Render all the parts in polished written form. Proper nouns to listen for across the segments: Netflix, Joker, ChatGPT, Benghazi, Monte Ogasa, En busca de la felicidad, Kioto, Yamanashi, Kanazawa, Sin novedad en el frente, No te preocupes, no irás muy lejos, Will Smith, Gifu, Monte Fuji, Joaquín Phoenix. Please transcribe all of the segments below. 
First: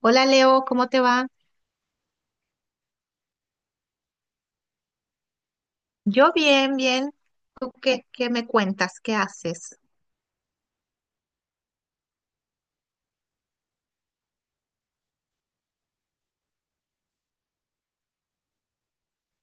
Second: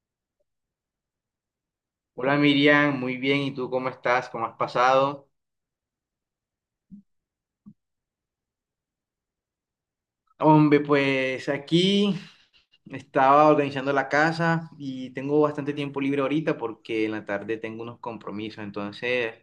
Hola Leo, ¿cómo te va? Hola Miriam, muy bien. ¿Y tú cómo estás? ¿Cómo has pasado? Yo bien, bien. ¿Tú qué me cuentas? ¿Qué haces? Hombre, pues aquí estaba organizando la casa y tengo bastante tiempo libre ahorita porque en la tarde tengo unos compromisos. Entonces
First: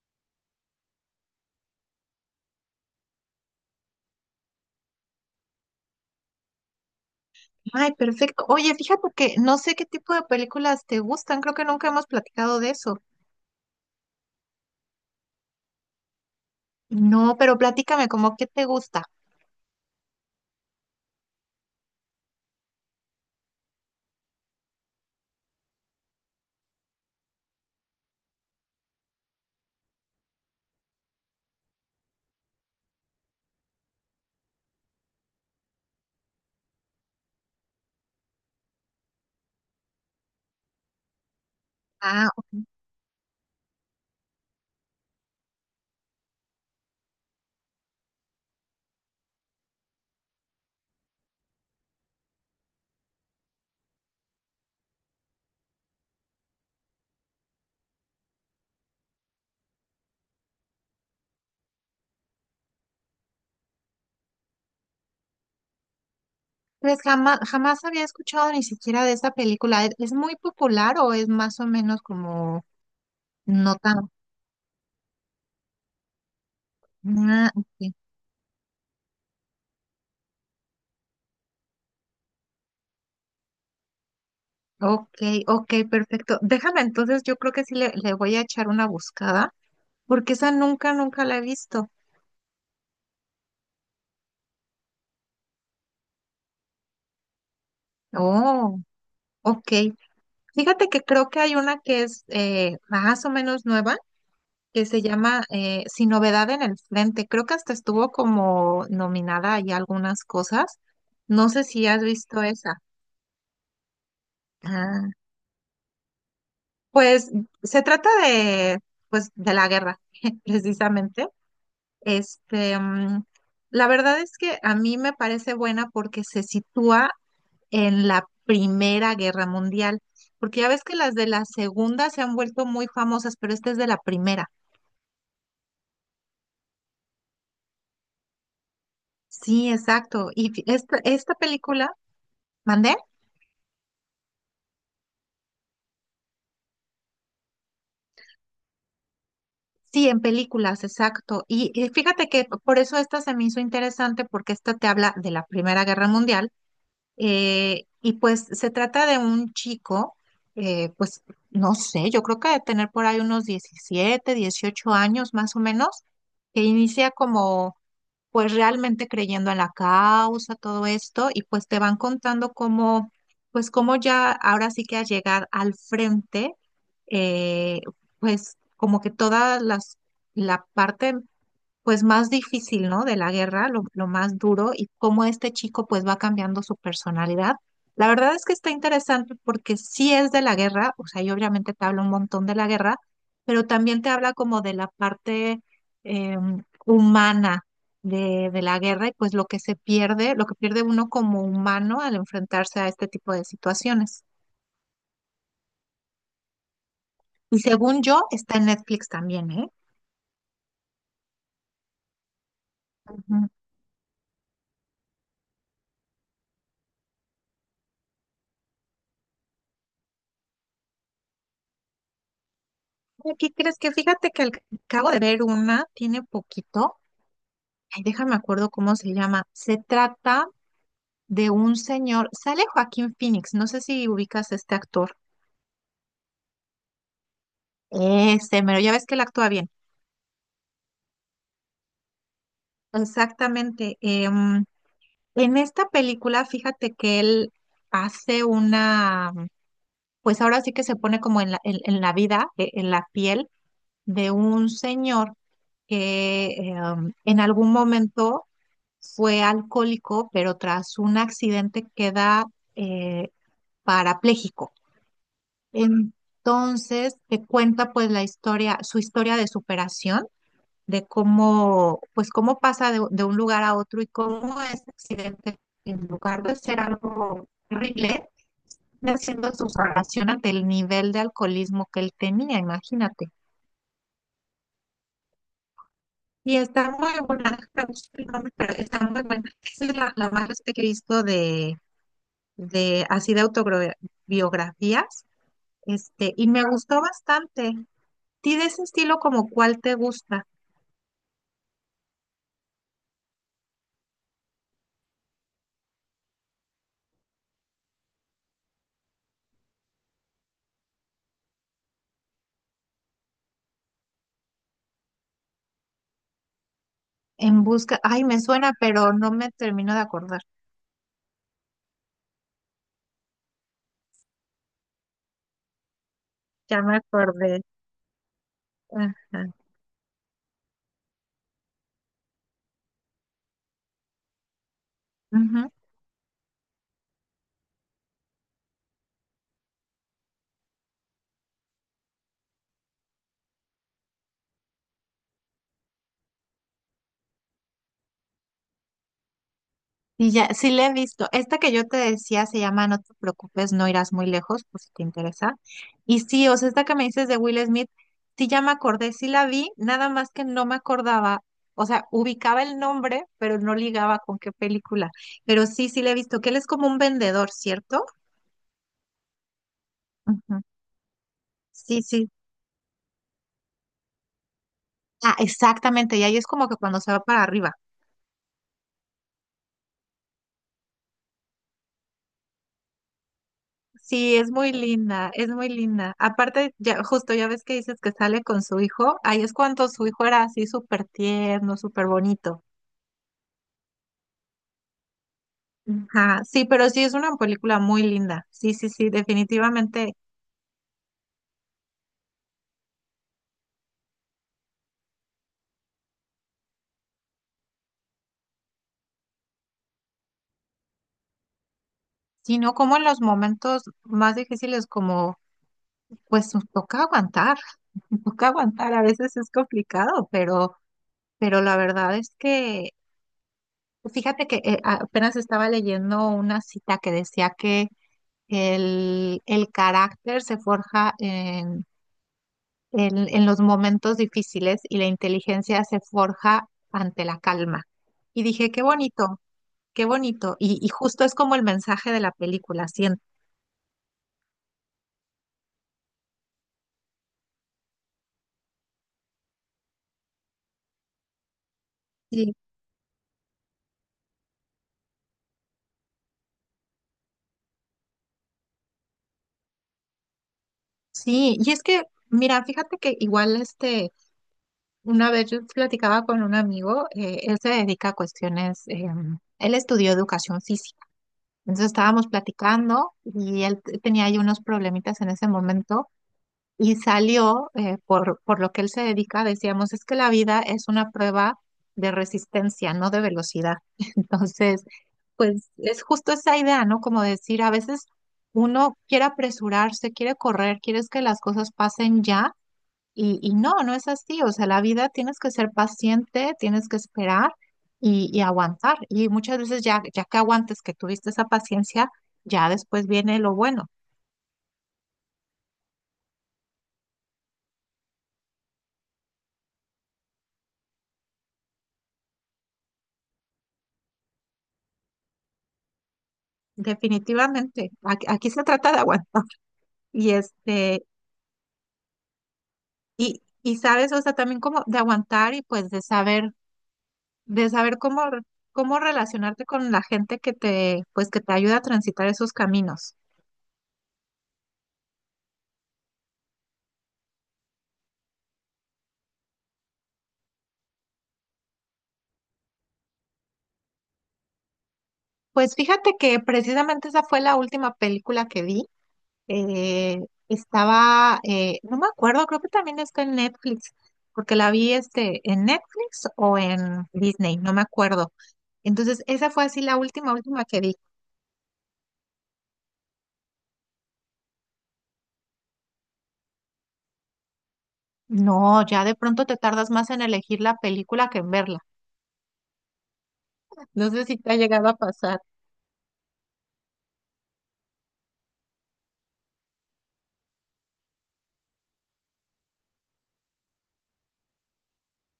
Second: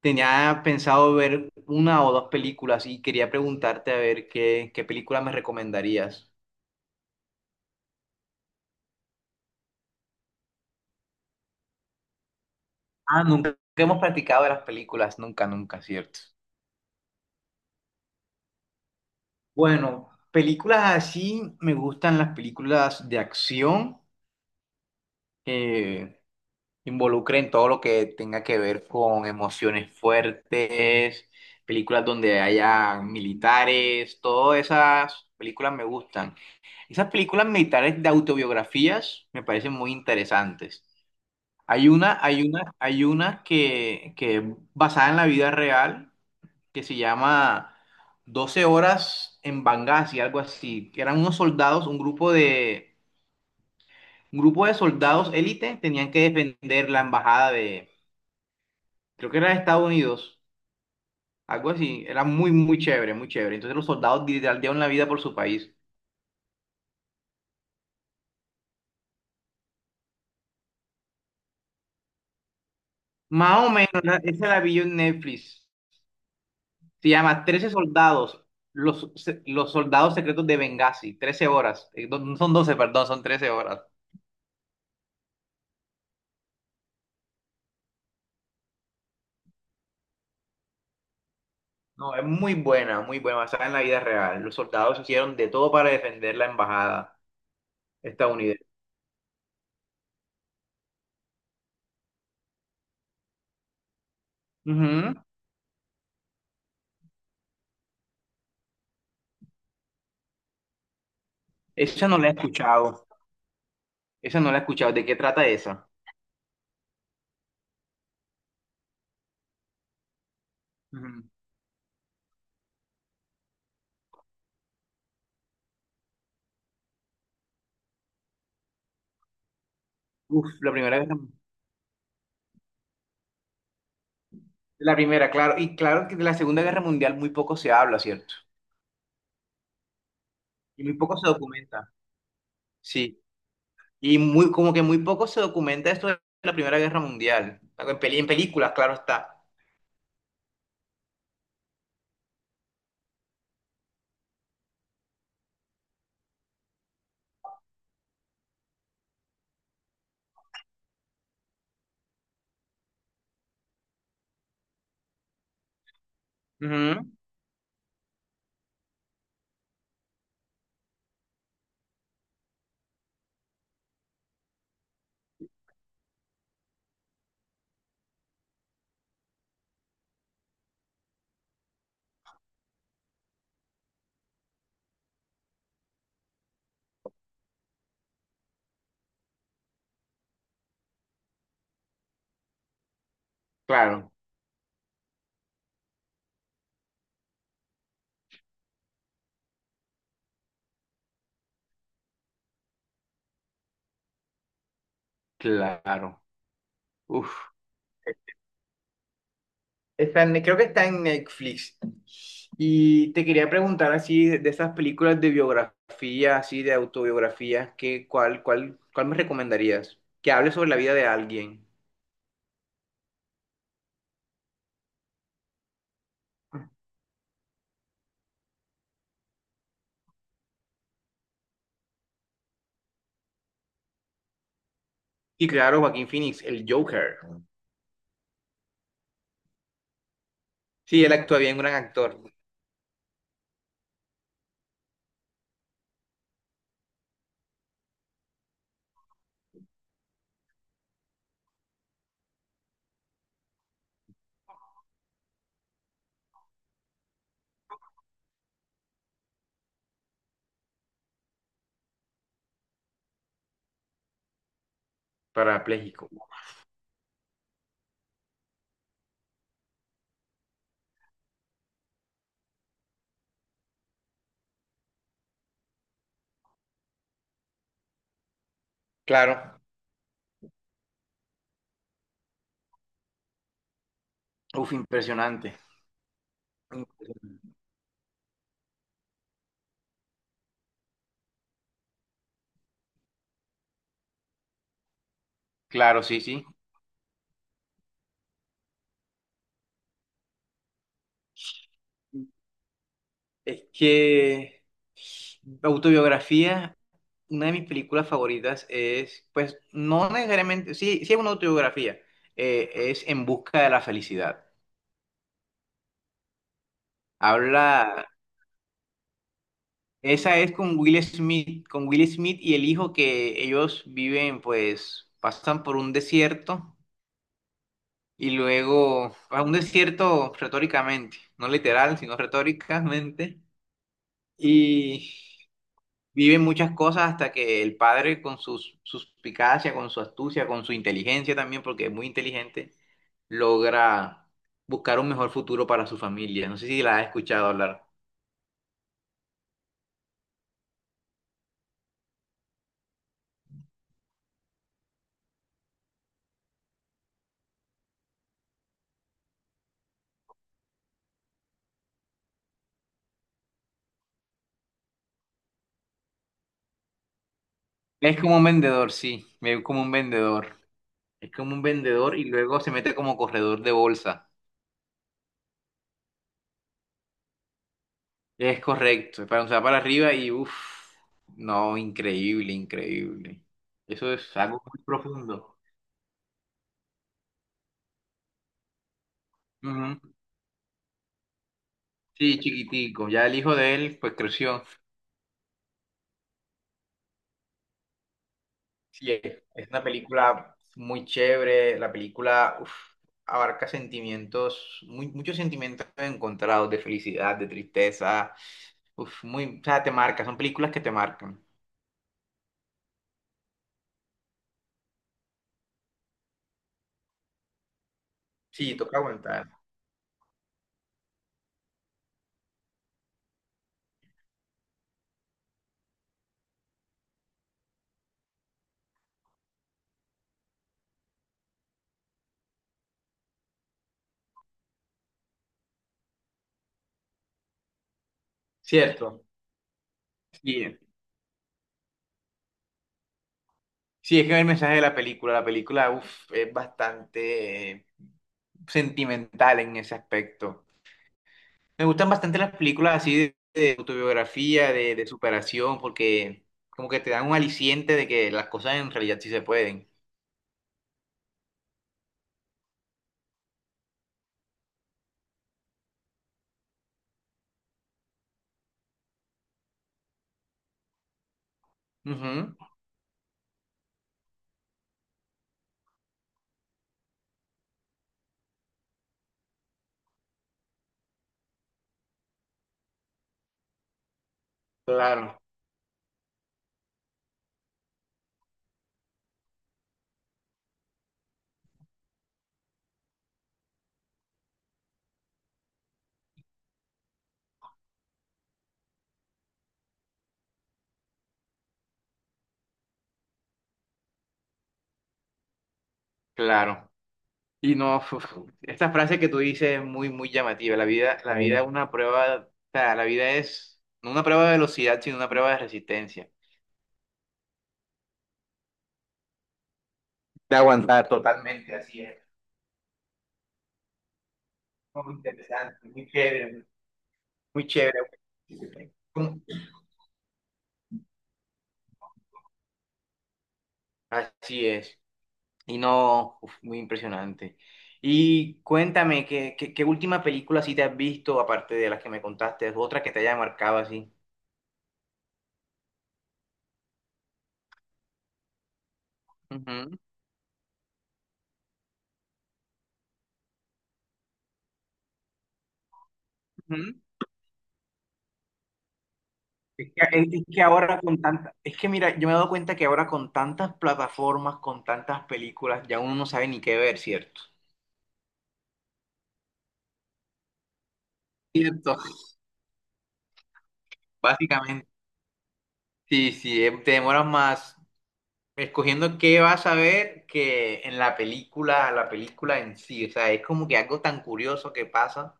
tenía pensado ver una o dos películas y quería preguntarte a ver qué película me recomendarías. Ay, perfecto. Oye, fíjate que no sé qué tipo de películas te gustan. Creo que nunca hemos platicado de eso. Ah, nunca hemos practicado de las películas, nunca, nunca, ¿cierto? No, pero platícame, ¿cómo qué te gusta? Bueno, películas así me gustan las películas de acción. Eh, involucre todo lo que tenga que ver con emociones fuertes, películas donde haya militares, todas esas películas me gustan. Esas películas militares de autobiografías me parecen muy interesantes. Hay una, Ah, hay ok. una, hay una que es basada en la vida real que se llama 12 horas en Benghazi, algo así, que eran unos soldados, un grupo de soldados élite, tenían que defender la embajada creo que era de Estados Unidos, algo así, era muy, muy chévere, muy chévere. Entonces los soldados literal dieron la vida por su país. Pues jamás, jamás había escuchado ni siquiera de esa película. ¿Es muy popular o es más o menos como? Más o No menos, tan. Esa la vi yo en Netflix. Se llama Ah, 13 ok, soldados, los soldados secretos de Benghazi, 13 horas. No son doce, perdón, son 13 horas. ok, ok, perfecto. Déjame entonces, yo creo que sí le voy a echar una buscada, porque esa nunca, nunca la he visto. No, es muy buena, basada en la vida real. Los soldados hicieron de todo para defender la embajada estadounidense. Oh, ok. Fíjate que creo que hay una que es más o menos nueva, que se Ujú. llama Sin novedad en el frente. Creo que hasta estuvo como nominada ahí a algunas cosas. No sé si has Esa no la he visto esa. escuchado. Esa no la he escuchado. ¿De Ah, qué trata esa? pues se trata de, pues, de la guerra, Ujú. precisamente. Este, mm, la verdad es que a mí me parece buena porque se sitúa en la Primera Guerra Mundial, Uf, porque ya la ves que primera vez. las de la Segunda se han vuelto muy famosas, pero esta es de la Primera. La primera, claro. Y claro que de la Segunda Guerra Mundial muy poco se habla, ¿cierto? Sí, exacto. Y fi- Y muy esta, poco se esta documenta. película, ¿mandé? Sí. Y muy, como que muy poco se documenta esto de la Primera Guerra Mundial. En películas, claro está. Sí, en películas, exacto. Y fíjate que por eso esta se me hizo interesante porque esta te habla de la Primera Guerra Mundial. Y pues se trata de un chico, pues no sé, yo creo que de tener por ahí unos 17 18 años más o menos, que Ujú. inicia como pues realmente creyendo en la causa, todo esto, y pues te van contando cómo, pues cómo ya ahora sí que al llegar al frente, eh, pues como que la parte pues más difícil, ¿no? De la guerra, lo más duro y cómo este chico pues va cambiando su personalidad. La verdad es que está interesante porque sí es de la guerra, o sea, yo obviamente te hablo un montón de la guerra, pero también te Claro, habla como de la parte eh, humana de la guerra y pues lo que se pierde, lo que pierde uno como humano al enfrentarse a este tipo de situaciones. claro. Uf. Y según yo, está en Netflix también, ¿eh? Creo que está en Netflix. Y te Ujú. quería preguntar así de esas películas de biografía, así de autobiografía, ¿qué, cuál me recomendarías? Que hable sobre la vida de alguien. ¿Y crees que fíjate que acabo de ver una, tiene poquito, ay, déjame acuerdo cómo se llama. Se trata de un señor, sale Joaquín Phoenix, no sé si ubicas a este actor. Y claro, Joaquín Phoenix, el Joker. Ese, pero ya ves que él actúa bien. Sí, él actúa bien, un gran actor. Exactamente. En esta película, fíjate que él hace una, pues ahora sí que se pone como en la vida, en la piel de un señor que en algún momento fue alcohólico, pero tras un accidente queda eh, parapléjico. Parapléjico. Entonces, te cuenta pues la historia, su historia de superación, de cómo, pues cómo pasa de un lugar a otro y cómo ese accidente, en lugar de ser algo horrible, está haciendo Claro. su salvación ante el nivel de alcoholismo que él tenía, imagínate. Uf, impresionante. Y está muy Impresionante. buena, no sé el nombre, pero está muy buena. Esa es la más que he visto de, así de autobiografías, Claro, sí, este, sí. y me gustó bastante. ¿Ti de ese estilo como cuál te gusta? Es que autobiografía, una de mis películas favoritas es, pues, no necesariamente, sí, sí es una autobiografía, es En busca de la felicidad. En busca, Habla, ay, me suena, pero no me termino de esa acordar. es con Will Smith, y el hijo que ellos viven, pues, pasan por un desierto. Ya me acordé. Y luego a Ajá. un desierto retóricamente, no literal, sino retóricamente. Y Ujú. vive muchas cosas hasta que el padre con su suspicacia, con su astucia, con su inteligencia también, porque es muy inteligente, logra buscar un mejor futuro para su familia. No sé si la has escuchado hablar. Y ya, sí la he visto. Esta que yo te decía se llama No te preocupes, no irás muy lejos, pues si te interesa. Y sí, o sea, esta que me dices de Will Smith, sí ya me acordé, sí la vi, nada más que no me acordaba, o sea, ubicaba el nombre, pero no ligaba con qué película. Pero sí, sí la he visto, que él es como un vendedor, ¿cierto? Es como un vendedor, sí, me veo como un vendedor. Ujú. Es como un Sí, vendedor y sí. luego se mete como corredor de bolsa. Ah, exactamente, y ahí es como que cuando se va para arriba. Es correcto, es para o sea, para arriba y uff, no, increíble, increíble. Eso Sí, es es algo muy muy linda, es profundo. muy linda. Aparte, ya, justo ya ves que dices que sale con su hijo, ahí es cuando Ujú. su hijo era así súper tierno, súper Sí, bonito. chiquitico. Ya el hijo de él, pues creció. Ajá, sí, pero sí es una película muy linda. Sí, sí, sí, Sí, es una definitivamente. película muy chévere. La película uf, abarca sentimientos, muchos sentimientos encontrados de felicidad, de tristeza. Uf, muy, o sea, te marca, son películas que te marcan. Sino como en los momentos más difíciles, como pues nos toca aguantar, nos toca Sí, aguantar. toca A veces es aguantar. complicado, pero la verdad es que, fíjate que apenas estaba leyendo una cita que decía que el carácter se forja en, en los momentos difíciles y la inteligencia se forja ante la calma. Y dije, qué Cierto. bonito, qué bonito. Sí, Y justo es como el mensaje de la película, siento. sí, es que el mensaje de la película uf, es bastante sentimental en ese aspecto. Me gustan bastante Sí, las películas así de autobiografía, de superación, porque como que te dan un aliciente de que las cosas en realidad sí se pueden. sí, y es que, mira, fíjate que igual este, una vez yo platicaba con un amigo, él se dedica a cuestiones, él estudió educación física. Entonces estábamos Ujú, platicando y él tenía ahí unos problemitas en ese momento, y salió, por lo que él se dedica, decíamos, es que la vida es una prueba de resistencia, no de velocidad. Entonces, claro, pues es justo esa idea, ¿no? Como decir, a veces uno quiere apresurarse, quiere correr, quieres que las cosas pasen ya, y no, no es así. O sea, la vida tienes que ser paciente, tienes que esperar y aguantar. Y muchas veces ya, ya que aguantes, que tuviste esa paciencia, ya después viene lo bueno. claro. Y no, uf, esta frase que tú dices es muy, muy llamativa. La vida, bueno, es, bueno, una prueba, o sea, la vida es no una prueba de velocidad, sino una prueba de resistencia. Definitivamente, aquí se trata de aguantar. Y De este, aguantar. Totalmente, así es. y sabes, o sea, también como de Muy aguantar y pues interesante, de muy saber, chévere. Muy de saber chévere. cómo, re- cómo ¿Cómo? relacionarte con la gente que te, pues que te ayuda a transitar esos caminos. Así es. Y no, uf, muy impresionante. Y cuéntame, ¿qué última película sí te has visto, aparte de las que me contaste, otra que te haya marcado así? Pues fíjate que precisamente esa fue la última película que vi. Ujú, Eh, Estaba, no me acuerdo, creo que también está en Netflix, porque la vi este, en Netflix o ujú. en Disney, no me acuerdo. Entonces, esa fue así Es la que, es- última, es que última que vi. ahora con tantas, es que mira, yo me he dado cuenta que ahora con tantas plataformas, con tantas películas, ya uno no sabe ni qué ver, ¿cierto? No, ya de pronto te tardas más en elegir la película que en verla. Cierto, No sé si te ha llegado básicamente. a pasar. Sí, sí, te demoras más. Escogiendo qué vas a ver que en la película en sí, o sea, es como que algo tan curioso que pasa.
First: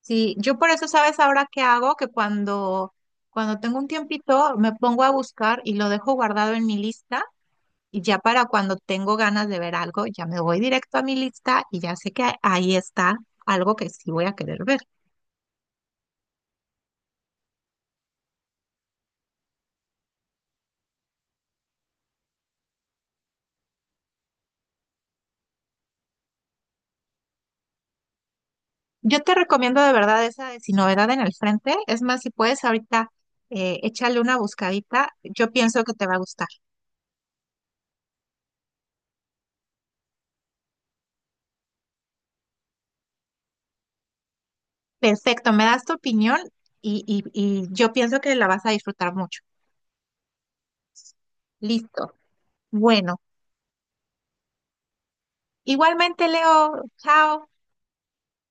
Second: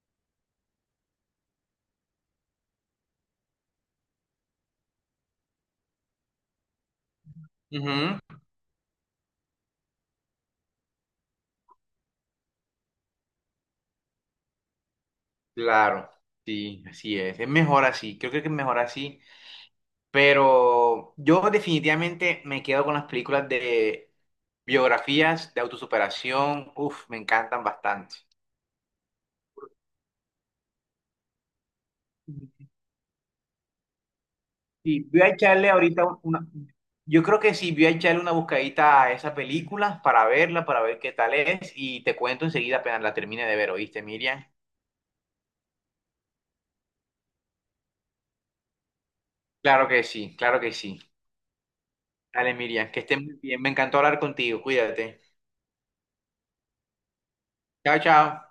Sí, yo por eso, ¿sabes ahora qué hago? Que cuando tengo un tiempito me pongo a buscar y lo dejo guardado en mi lista Ujú. y ya para cuando tengo ganas de ver algo, ya me voy directo a mi lista y ya sé que ahí está algo que sí voy a querer ver. Claro, sí, así es mejor así, creo que es mejor así, pero yo definitivamente me quedo con las películas de biografías, de autosuperación, uff, me encantan bastante. Yo te recomiendo de verdad esa de Sin Novedad en el Frente. Es más, si puedes ahorita échale una Sí, buscadita, voy a yo echarle pienso que ahorita te va a una... gustar. Yo creo que sí, voy a echarle una buscadita a esa película para verla, para ver qué tal es y te cuento enseguida apenas la termine de ver, ¿oíste, Miriam? Perfecto, me das tu opinión y, y yo pienso que la vas a disfrutar mucho. Claro que sí, claro que sí. Listo. Dale, Miriam, que Bueno, estés muy bien. Me encantó hablar contigo. Cuídate. igualmente Leo, chao. Chao, chao.